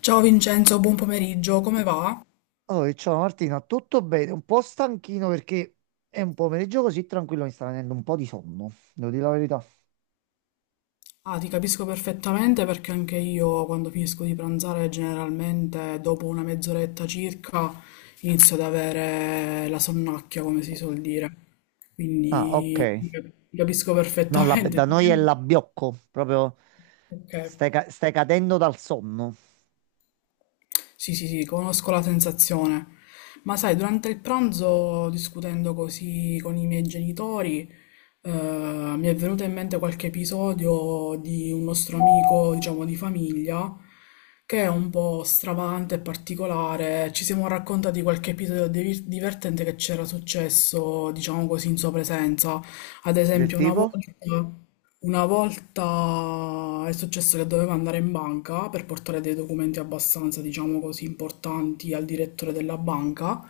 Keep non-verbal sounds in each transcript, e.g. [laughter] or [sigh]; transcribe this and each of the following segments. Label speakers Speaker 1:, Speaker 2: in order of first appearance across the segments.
Speaker 1: Ciao Vincenzo, buon pomeriggio, come va?
Speaker 2: Oh, ciao Martina, tutto bene? Un po' stanchino perché è un pomeriggio così tranquillo, mi sta venendo un po' di sonno, devo dire la verità.
Speaker 1: Ah, ti capisco perfettamente perché anche io quando finisco di pranzare generalmente dopo una mezz'oretta circa inizio ad avere la sonnacchia, come si suol dire.
Speaker 2: Ah, ok.
Speaker 1: Quindi ti capisco
Speaker 2: No,
Speaker 1: perfettamente.
Speaker 2: da noi è
Speaker 1: [laughs]
Speaker 2: l'abbiocco, proprio
Speaker 1: Ok.
Speaker 2: stai, stai cadendo dal sonno.
Speaker 1: Sì, sì, sì, conosco la sensazione. Ma sai, durante il pranzo, discutendo così con i miei genitori, mi è venuto in mente qualche episodio di un nostro amico, diciamo, di famiglia, che è un po' stravagante e particolare. Ci siamo raccontati qualche episodio divertente che c'era successo, diciamo così, in sua presenza. Ad
Speaker 2: Del
Speaker 1: esempio, una volta.
Speaker 2: tipo?
Speaker 1: Una volta è successo che dovevo andare in banca per portare dei documenti abbastanza, diciamo così, importanti al direttore della banca.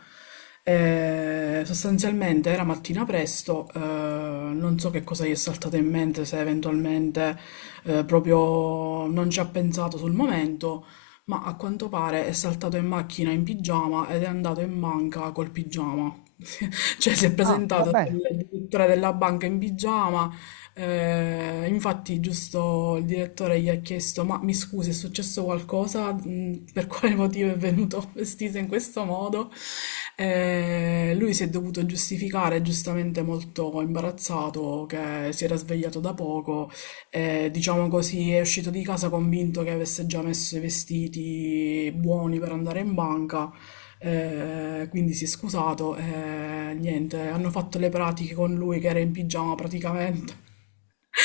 Speaker 1: Sostanzialmente era mattina presto, non so che cosa gli è saltato in mente, se eventualmente proprio non ci ha pensato sul momento, ma a quanto pare è saltato in macchina in pigiama ed è andato in banca col pigiama. [laughs] Cioè si è
Speaker 2: Ah, va
Speaker 1: presentato
Speaker 2: bene.
Speaker 1: il direttore della banca in pigiama infatti, giusto il direttore gli ha chiesto: Ma mi scusi, è successo qualcosa? Mm, per quale motivo è venuto [laughs] vestito in questo modo? Lui si è dovuto giustificare, giustamente molto imbarazzato, che si era svegliato da poco. Diciamo così, è uscito di casa convinto che avesse già messo i vestiti buoni per andare in banca. Quindi si è scusato e niente, hanno fatto le pratiche con lui che era in pigiama praticamente.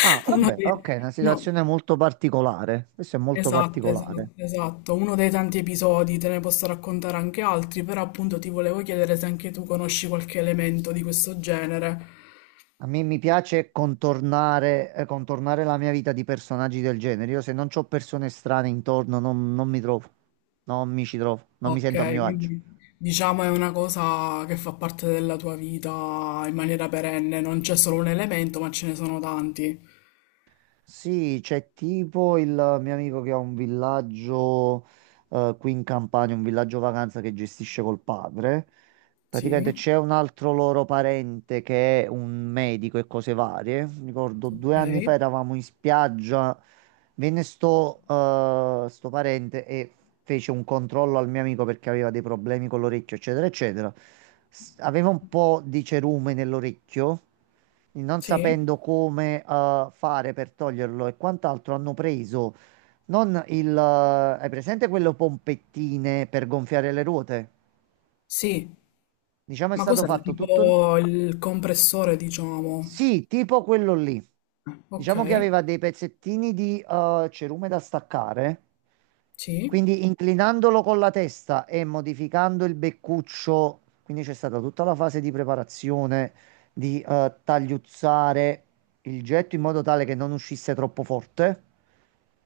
Speaker 2: Ah, va
Speaker 1: Uno
Speaker 2: bene,
Speaker 1: dei,
Speaker 2: ok, una
Speaker 1: no,
Speaker 2: situazione molto particolare. Questo è molto
Speaker 1: esatto,
Speaker 2: particolare.
Speaker 1: esatto, esatto, uno dei tanti episodi, te ne posso raccontare anche altri, però appunto ti volevo chiedere se anche tu conosci qualche elemento di questo genere.
Speaker 2: A me mi piace contornare, contornare la mia vita di personaggi del genere. Io se non ho persone strane intorno non mi trovo, non mi ci trovo, non mi sento a
Speaker 1: Ok,
Speaker 2: mio agio.
Speaker 1: quindi diciamo è una cosa che fa parte della tua vita in maniera perenne, non c'è solo un elemento, ma ce ne sono tanti.
Speaker 2: Sì, c'è tipo il mio amico che ha un villaggio qui in Campania, un villaggio vacanza che gestisce col padre.
Speaker 1: Sì,
Speaker 2: Praticamente c'è un altro loro parente che è un medico e cose varie. Mi ricordo 2 anni fa
Speaker 1: ok,
Speaker 2: eravamo in spiaggia, venne sto parente e fece un controllo al mio amico perché aveva dei problemi con l'orecchio, eccetera, eccetera. Aveva un po' di cerume nell'orecchio, non
Speaker 1: sì,
Speaker 2: sapendo come, fare per toglierlo e quant'altro, hanno preso non il... hai presente quelle pompettine per gonfiare le ruote?
Speaker 1: sì,
Speaker 2: Diciamo è
Speaker 1: ma
Speaker 2: stato
Speaker 1: cos'è?
Speaker 2: fatto tutto.
Speaker 1: Tipo il compressore, diciamo.
Speaker 2: Sì, tipo quello lì.
Speaker 1: Ok,
Speaker 2: Diciamo che aveva dei pezzettini di cerume da staccare,
Speaker 1: sì.
Speaker 2: quindi inclinandolo con la testa e modificando il beccuccio, quindi c'è stata tutta la fase di preparazione, di tagliuzzare il getto in modo tale che non uscisse troppo forte.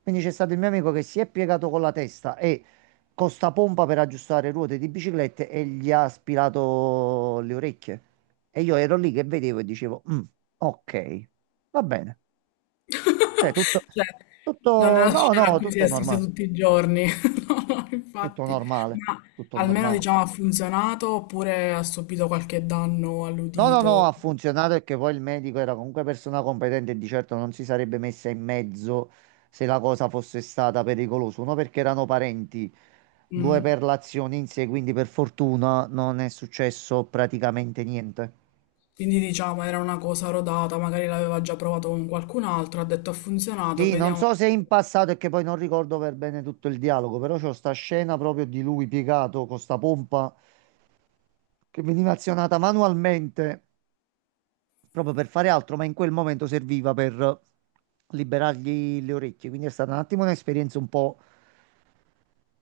Speaker 2: Quindi c'è stato il mio amico che si è piegato con la testa e con sta pompa per aggiustare ruote di biciclette e gli ha aspirato le orecchie. E io ero lì che vedevo e dicevo, "Mm, ok, va bene. Cioè,
Speaker 1: [laughs] Cioè, non è una
Speaker 2: no,
Speaker 1: scena a
Speaker 2: no,
Speaker 1: cui si
Speaker 2: tutto
Speaker 1: assiste
Speaker 2: normale,
Speaker 1: tutti i giorni. [laughs] No, no,
Speaker 2: tutto
Speaker 1: infatti.
Speaker 2: normale,
Speaker 1: Ma
Speaker 2: tutto
Speaker 1: almeno
Speaker 2: normale.
Speaker 1: diciamo ha funzionato oppure ha subito qualche danno
Speaker 2: No, no, no, ha
Speaker 1: all'udito.
Speaker 2: funzionato e che poi il medico era comunque persona competente e di certo non si sarebbe messa in mezzo se la cosa fosse stata pericolosa. Uno perché erano parenti, due
Speaker 1: Mm.
Speaker 2: per l'azione in sé, quindi per fortuna non è successo praticamente niente.
Speaker 1: Quindi diciamo era una cosa rodata, magari l'aveva già provato con qualcun altro, ha detto ha funzionato,
Speaker 2: Sì, non
Speaker 1: vediamo.
Speaker 2: so se in passato è che poi non ricordo per bene tutto il dialogo, però c'ho sta scena proprio di lui piegato con sta pompa che veniva azionata manualmente proprio per fare altro, ma in quel momento serviva per liberargli le orecchie. Quindi è stata un attimo un'esperienza un po'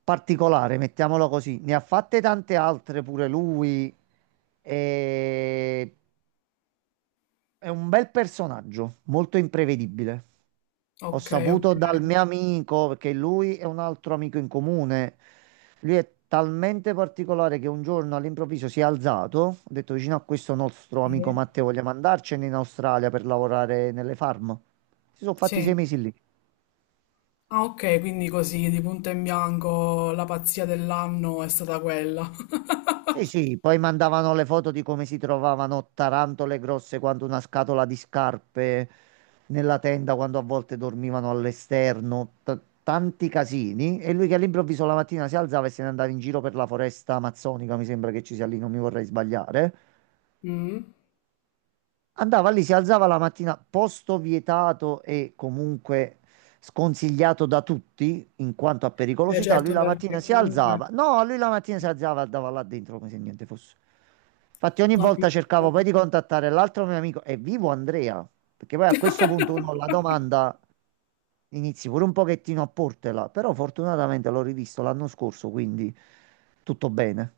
Speaker 2: particolare, mettiamola così. Ne ha fatte tante altre pure lui. E... è un bel personaggio, molto imprevedibile. Ho
Speaker 1: Ok, ok.
Speaker 2: saputo dal mio amico, perché lui è un altro amico in comune. Lui è talmente particolare che un giorno all'improvviso si è alzato, ha detto vicino a questo nostro amico
Speaker 1: Sì.
Speaker 2: Matteo, vogliamo andarcene in Australia per lavorare nelle farm. Si sono fatti
Speaker 1: Sì.
Speaker 2: 6 mesi lì.
Speaker 1: Ah, ok, quindi così di punto in bianco la pazzia dell'anno è stata quella. [laughs]
Speaker 2: Sì, sì, poi mandavano le foto di come si trovavano tarantole grosse quanto una scatola di scarpe nella tenda quando a volte dormivano all'esterno, tanti casini. E lui che all'improvviso la mattina si alzava e se ne andava in giro per la foresta amazzonica, mi sembra che ci sia lì, non mi vorrei sbagliare.
Speaker 1: Mm.
Speaker 2: Andava lì, si alzava la mattina, posto vietato e comunque sconsigliato da tutti in quanto a
Speaker 1: Beh,
Speaker 2: pericolosità. Lui
Speaker 1: certo,
Speaker 2: la mattina
Speaker 1: perché
Speaker 2: si
Speaker 1: comunque
Speaker 2: alzava, no, lui la mattina si alzava e andava là dentro come se niente fosse. Infatti, ogni
Speaker 1: non mi.
Speaker 2: volta cercavo poi di contattare l'altro mio amico, è vivo Andrea? Perché poi a questo punto uno la domanda inizi pure un pochettino a portela, però fortunatamente l'ho rivisto l'anno scorso, quindi tutto bene.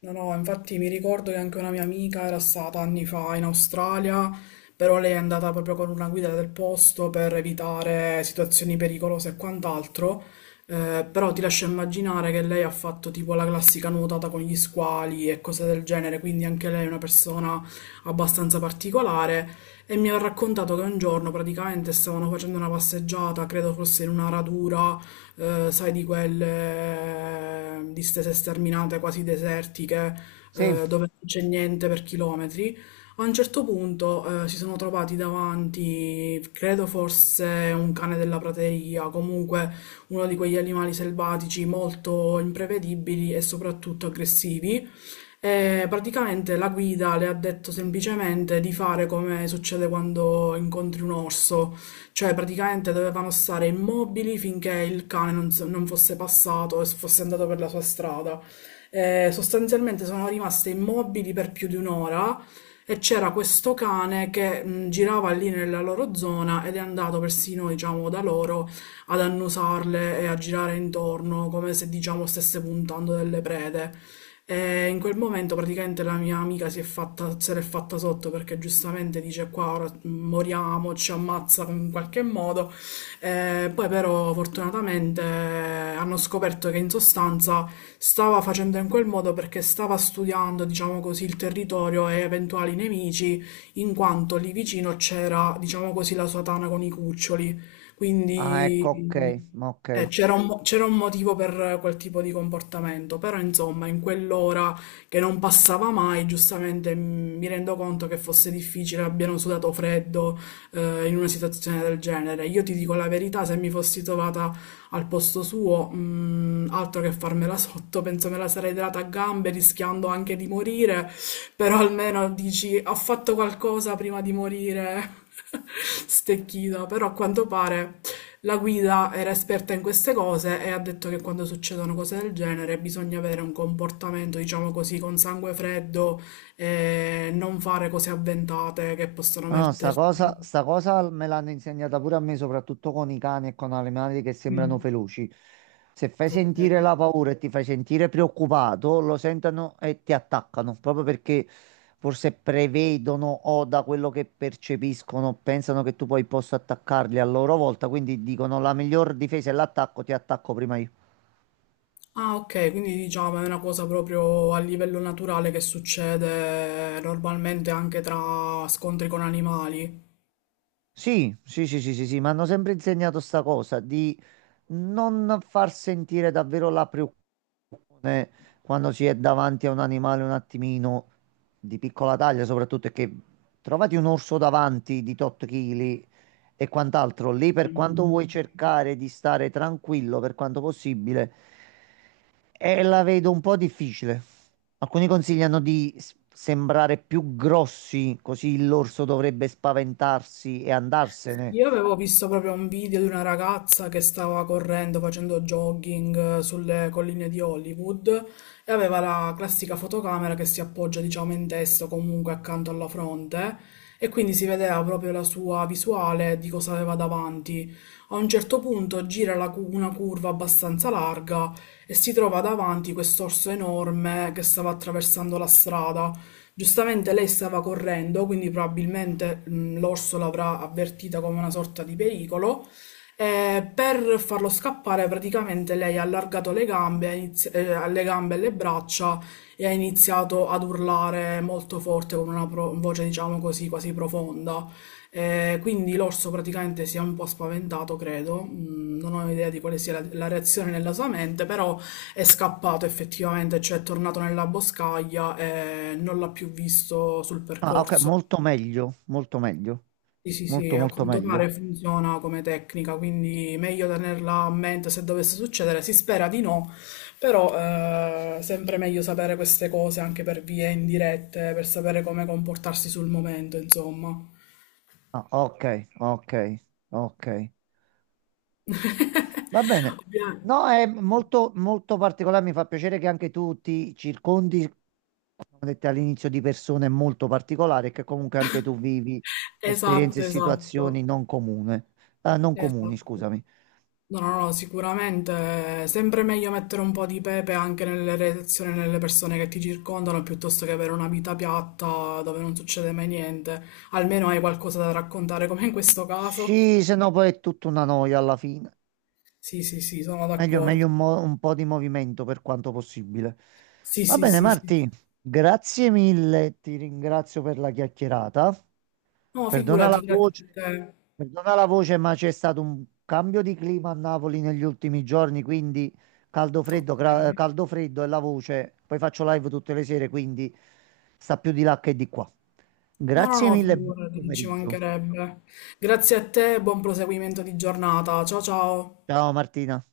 Speaker 1: No, no, infatti mi ricordo che anche una mia amica era stata anni fa in Australia, però lei è andata proprio con una guida del posto per evitare situazioni pericolose e quant'altro. Però ti lascio immaginare che lei ha fatto tipo la classica nuotata con gli squali e cose del genere, quindi anche lei è una persona abbastanza particolare e mi ha raccontato che un giorno praticamente stavano facendo una passeggiata, credo fosse in una radura sai, di quelle distese sterminate quasi desertiche,
Speaker 2: Sì,
Speaker 1: dove non c'è niente per chilometri. A un certo punto si sono trovati davanti, credo forse un cane della prateria, comunque uno di quegli animali selvatici molto imprevedibili e soprattutto aggressivi, e praticamente la guida le ha detto semplicemente di fare come succede quando incontri un orso, cioè praticamente dovevano stare immobili finché il cane non fosse passato e fosse andato per la sua strada. E sostanzialmente sono rimaste immobili per più di un'ora e c'era questo cane che girava lì nella loro zona ed è andato persino, diciamo, da loro ad annusarle e a girare intorno come se, diciamo, stesse puntando delle prede. E in quel momento praticamente la mia amica se l'è fatta sotto perché giustamente dice qua ora moriamo, ci ammazza in qualche modo. Poi però fortunatamente hanno scoperto che in sostanza stava facendo in quel modo perché stava studiando, diciamo così, il territorio e eventuali nemici, in quanto lì vicino c'era, diciamo così, la sua tana con i cuccioli.
Speaker 2: ah, ecco, ok,
Speaker 1: Quindi
Speaker 2: ma ok.
Speaker 1: c'era c'era un motivo per quel tipo di comportamento, però insomma, in quell'ora che non passava mai, giustamente mi rendo conto che fosse difficile, abbiano sudato freddo, in una situazione del genere. Io ti dico la verità, se mi fossi trovata al posto suo, altro che farmela [laughs] sotto, penso me la sarei data a gambe, rischiando anche di morire, però almeno dici, ho fatto qualcosa prima di morire. [laughs] Stecchita, però a quanto pare la guida era esperta in queste cose e ha detto che quando succedono cose del genere bisogna avere un comportamento, diciamo così, con sangue freddo e non fare cose avventate che possono
Speaker 2: No, no,
Speaker 1: metterti.
Speaker 2: sta cosa me l'hanno insegnata pure a me, soprattutto con i cani e con animali che sembrano
Speaker 1: Mm,
Speaker 2: feroci. Se fai
Speaker 1: ok.
Speaker 2: sentire la paura e ti fai sentire preoccupato, lo sentono e ti attaccano, proprio perché forse prevedono o da quello che percepiscono pensano che tu poi possa attaccarli a loro volta, quindi dicono la miglior difesa è l'attacco, ti attacco prima io.
Speaker 1: Ah, ok, quindi diciamo è una cosa proprio a livello naturale che succede normalmente anche tra scontri con animali.
Speaker 2: Sì, sì, sì, sì, sì, sì, mi hanno sempre insegnato sta cosa non far sentire davvero la preoccupazione quando si è davanti a un animale un attimino di piccola taglia, soprattutto è che trovati un orso davanti di tot chili e quant'altro, lì per quanto vuoi cercare di stare tranquillo per quanto possibile, e la vedo un po' difficile. Alcuni consigliano di sembrare più grossi, così l'orso dovrebbe spaventarsi e andarsene.
Speaker 1: Io avevo visto proprio un video di una ragazza che stava correndo, facendo jogging sulle colline di Hollywood e aveva la classica fotocamera che si appoggia, diciamo, in testa o comunque accanto alla fronte e quindi si vedeva proprio la sua visuale di cosa aveva davanti. A un certo punto una curva abbastanza larga e si trova davanti quest'orso enorme che stava attraversando la strada. Giustamente lei stava correndo, quindi probabilmente l'orso l'avrà avvertita come una sorta di pericolo. E per farlo scappare, praticamente lei ha allargato le gambe, le gambe e le braccia e ha iniziato ad urlare molto forte con una voce, diciamo così, quasi profonda. Quindi l'orso praticamente si è un po' spaventato, credo. Mm, non ho idea di quale sia la reazione nella sua mente, però è scappato effettivamente, cioè è tornato nella boscaglia e non l'ha più visto sul
Speaker 2: Ah, ok,
Speaker 1: percorso.
Speaker 2: molto meglio, molto meglio,
Speaker 1: Sì, sì, sì,
Speaker 2: molto
Speaker 1: a
Speaker 2: molto
Speaker 1: quanto
Speaker 2: meglio.
Speaker 1: pare funziona come tecnica, quindi meglio tenerla a mente se dovesse succedere. Si spera di no, però sempre meglio sapere queste cose anche per vie indirette, per sapere come comportarsi sul momento, insomma.
Speaker 2: Ah, ok, ok, ok. Va
Speaker 1: [laughs]
Speaker 2: bene.
Speaker 1: Ovvia-
Speaker 2: No, è molto molto particolare, mi fa piacere che anche tu ti circondi, come ho detto all'inizio, di persone molto particolari, e che comunque anche tu vivi esperienze e
Speaker 1: Esatto, esatto,
Speaker 2: situazioni non comune, non comuni,
Speaker 1: esatto.
Speaker 2: scusami.
Speaker 1: No, no, no, sicuramente è sempre meglio mettere un po' di pepe anche nelle relazioni, nelle persone che ti circondano, piuttosto che avere una vita piatta dove non succede mai niente. Almeno hai qualcosa da raccontare, come in questo caso.
Speaker 2: Sì, se no poi è tutta una noia alla fine.
Speaker 1: Sì, sì, sì, sono
Speaker 2: Meglio, meglio
Speaker 1: d'accordo.
Speaker 2: un po' di movimento per quanto possibile.
Speaker 1: Sì,
Speaker 2: Va
Speaker 1: sì,
Speaker 2: bene,
Speaker 1: sì, sì.
Speaker 2: Marti, grazie mille, ti ringrazio per la chiacchierata.
Speaker 1: No,
Speaker 2: Perdona
Speaker 1: figurati,
Speaker 2: la
Speaker 1: grazie a
Speaker 2: voce,
Speaker 1: te.
Speaker 2: perdona la voce, ma c'è stato un cambio di clima a Napoli negli ultimi giorni, quindi caldo freddo,
Speaker 1: Ok.
Speaker 2: caldo freddo e la voce. Poi faccio live tutte le sere, quindi sta più di là che di qua.
Speaker 1: No, no,
Speaker 2: Grazie
Speaker 1: no,
Speaker 2: mille, buon
Speaker 1: figurati, ci
Speaker 2: pomeriggio.
Speaker 1: mancherebbe. Grazie a te, buon proseguimento di giornata. Ciao, ciao.
Speaker 2: Ciao Martina.